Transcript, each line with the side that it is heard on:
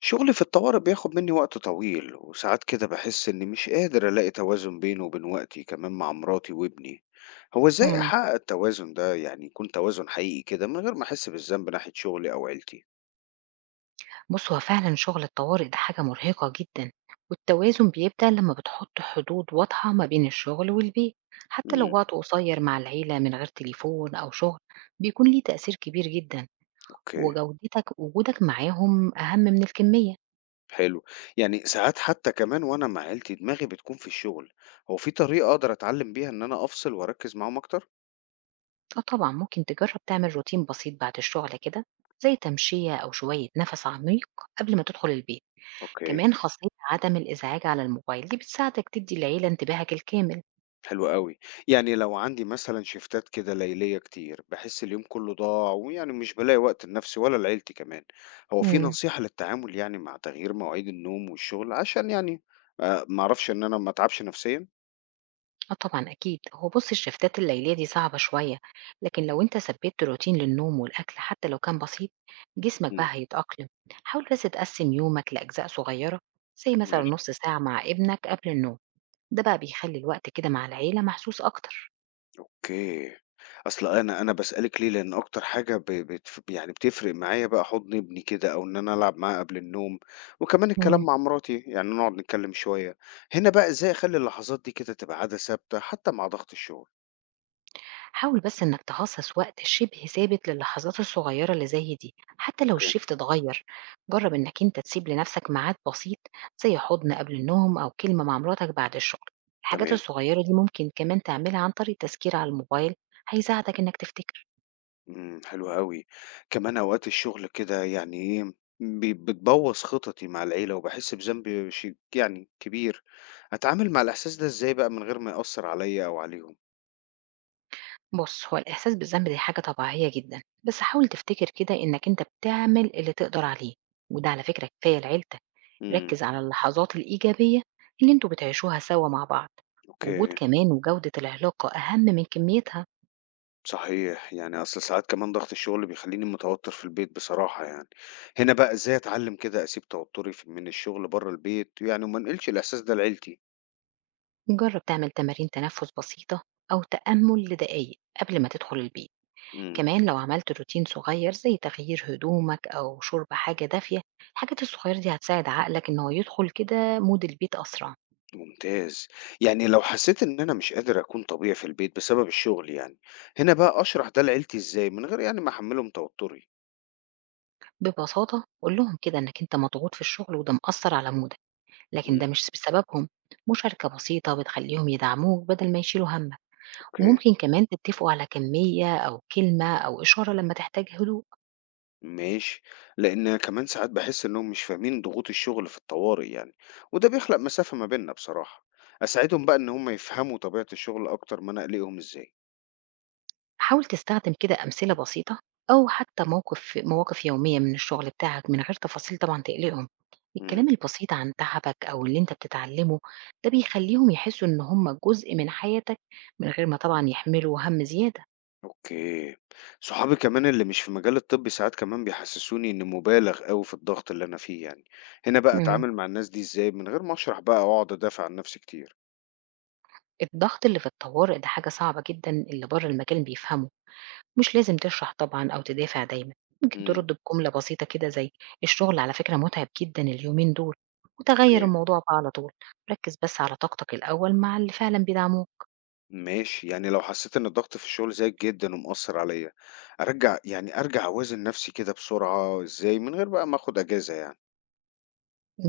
left: شغلي في الطوارئ بياخد مني وقت طويل وساعات كده بحس إني مش قادر ألاقي توازن بينه وبين وقتي كمان مع مراتي وابني. هو إزاي
right: إمم.
left: أحقق التوازن ده، يعني يكون توازن حقيقي كده من غير ما أحس بالذنب ناحية شغلي أو عيلتي؟
right: بُص، هو فعلًا شغل الطوارئ ده حاجة مرهقة جدًا، والتوازن بيبدأ لمّا بتحط حدود واضحة ما بين الشغل والبيت، حتى لو
left: امم.
right: وقت قصير مع العيلة من غير تليفون أو شغل بيكون ليه تأثير كبير جدًا،
left: أوكي.
right: وجودتك وجودك معاهم أهم من الكمية.
left: حلو. يعني ساعات حتى كمان وأنا مع عيلتي دماغي بتكون في الشغل. هو في طريقة أقدر أتعلم بيها إن أنا أفصل وأركز معاهم أكتر؟
right: فطبعًا ممكن تجرب تعمل روتين بسيط بعد الشغل كده، زي تمشية أو شوية نفس عميق قبل ما تدخل البيت.
left: اوكي.
right: كمان خاصية عدم الإزعاج على الموبايل دي بتساعدك تدي العيلة انتباهك الكامل.
left: حلو أوي. يعني لو عندي مثلًا شيفتات كده ليلية كتير، باحس اليوم كُلّه ضاع، ويعني مش بالاقي وقت لنَفْسي ولا لعيلتي كمان. هو في
right: إمم.
left: نصيحة للتعامل يعني مع تغيير مواعيد النوم والشغل، عشان يعني ما أعرفش إن أنا ما أتعبش نَفْسيًا؟
right: آه طبعًا أكيد، هو بُص الشيفتات الليلية دي صعبة شوية، لكن لو أنت ثبّتت روتين للنوم والأكل حتى لو كان بسيط، جسمك
left: إمم،
right: بقى هيتأقلم، حاول بس تقسّم يومك لأجزاء صغيرة، زي مثلًا
left: ماشي،
right: نُص ساعة مع ابنك قبل النوم، ده بقى بيخلّي الوقت كده مع العيلة محسوس أكتر.
left: أوكي. أصل أنا باسألِك ليه، لإن أكتر حاجة ب بتف يعني بتفرق معايا بقى حُضن ابني كده، أو إن أنا ألعب معاه قبل النوم، وكمان الكلام
right: إمم.
left: مع مراتي، يعني نقعد نتكلم شوية. هنا بقى إزاي أخلّي اللحظات دي كده تبقى عادة ثابتة حتى مع ضغط الشغل؟
right: حاول بس إنك تخصص وقت شبه ثابت للحظات الصغيرة اللي زي دي حتى لو
left: أوكي.
right: الشيفت اتغير. جرب إنك أنت تسيب لنفسك ميعاد بسيط زي حضن قبل النوم أو كلمة مع مراتك بعد الشغل. الحاجات
left: تمام،
right: الصغيرة دي ممكن كمان تعملها عن طريق التذكير على الموبايل، هيساعدك إنك تفتكر.
left: إمم، حلو أوي. كمان أوقات الشغل كده يعني إيه، بتبوّظ خططي مع العيلة، وباحس بذنب يعني كبير. أتعامل مع الإحساس ده إزاي بقى من غير ما يأثّر عليّا أو عليهم؟
right: بُص، هو الإحساس بالذنب دي حاجة طبيعية جدًا، بس حاول تفتكر كده إنك أنت بتعمل اللي تقدر عليه، وده على فكرة كفاية لعيلتك،
left: إمم،
right: ركّز على اللحظات الإيجابية اللي أنتم بتعيشوها سوا مع بعض، وجود
left: أوكي،
right: كمان وجودة العلاقة أهم من كميتها،
left: صحيح. يعني أصل ساعات كمان ضغط الشغل بيخلّيني متوتر في البيت بصراحة يعني. هنا بقى إزاي أتعلّم كده أسيب توتري من الشغل برّه البيت، يعني وما أنقلش الإحساس ده لعيلتي؟
right: جرّب تعمل تمارين تنفس بسيطة أو تأمل لدقايق قبل ما تدخل البيت،
left: إمم.
right: كمان لو عملت روتين صغير زي تغيير هدومك أو شرب حاجة دافية، الحاجات الصغيرة دي هتساعد عقلك إن هو يدخل كده مود البيت أسرع.
left: ممتاز. يعني لو حسيت إن أنا مش قادر أكون طبيعي في البيت بسبب الشغل يعني، هنا بقى أشرح ده لعيلتي إزاي من غير يعني ما أحمّلهم توتُّري؟
right: ببساطة قُل لهم كده إنّك أنت مضغوط في الشغل وده مأثّر على مودك، لكن
left: إمم.
right: ده مش بسببهم، مشاركة بسيطة بتخلّيهم يدعموك بدل ما يشيلوا هَمّك،
left: أوكي،
right: وممكن كمان تتّفقوا على كمية أو كلمة أو إشارة لمّا تحتاج هدوء،
left: ماشي. لإن كمان ساعات باحس إنّهم مش فاهمين ضغوط الشغل في الطوارئ يعني، وده بيخلق مسافة ما بيننا بصراحة. أساعدهم بقى إن هم يفهموا طبيعة الشغل أكتر ما أنا أقلقهم إزاي؟
right: حاول تستخدم كده أمثلة بسيطة أو حتى مواقف يومية من الشغل بتاعك من غير تفاصيل طبعًا تقلقهم،
left: إمم.
right: الكلام البسيط عن تعبك أو اللي أنت بتتعلمه ده بيخلّيهم يحسّوا إن هم جزء من حياتك من غير ما طبعًا يحملوا هَم زيادة.
left: أوكي. صحابي كمان اللي مش في مجال الطب ساعات كمان بيحسسوني إني مبالغ أوي في الضغط اللي أنا فيه يعني، هنا بقى
right: إمم.
left: أتعامل مع الناس دي إزاي من غير ما أشرح بقى وأقعد أدافع عن نفسي كتير؟
right: الضغط اللي في الطوارئ ده حاجة صعبة جدًا اللي برّه المجال بيفهمه، مش لازم تشرح طبعًا أو تدافع دايمًا، ممكن
left: امم.
right: ترد بجملة بسيطة كده زي الشغل على فكرة متعب جدًا اليومين دول، وتغيّر
left: أوكي،
right: الموضوع بقى على طول، ركّز بس على طاقتك الأول مع اللي فعلًا بيدعموك،
left: ماشي. يعني لو حسيت إن الضغط في الشغل زايد جدًا ومأثر عليا، أرجع أوازن نفسي كده بسرعة إزاي من غير بقى ما آخد أجازة يعني؟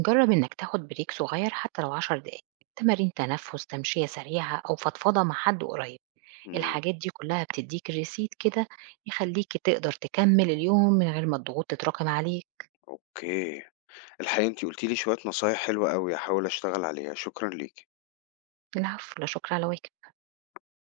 right: جرّب إنك تاخد بريك صغير حتى لو 10 دقايق، تمارين تنفس، تمشية سريعة أو فضفضة مع حد قريب،
left: امم،
right: الحاجات دي كلها بتدّيك ريسيت كده يخلّيك تقدر تكمّل اليوم من غير ما الضغوط تتراكم عليك،
left: أوكي. الحقيقة أنتِ قلتِ لي شوية نصايح حلوة أوي، هاحاول أشتغل عليها، شكرًا ليكِ.
right: العفو، لا شكر على واجب.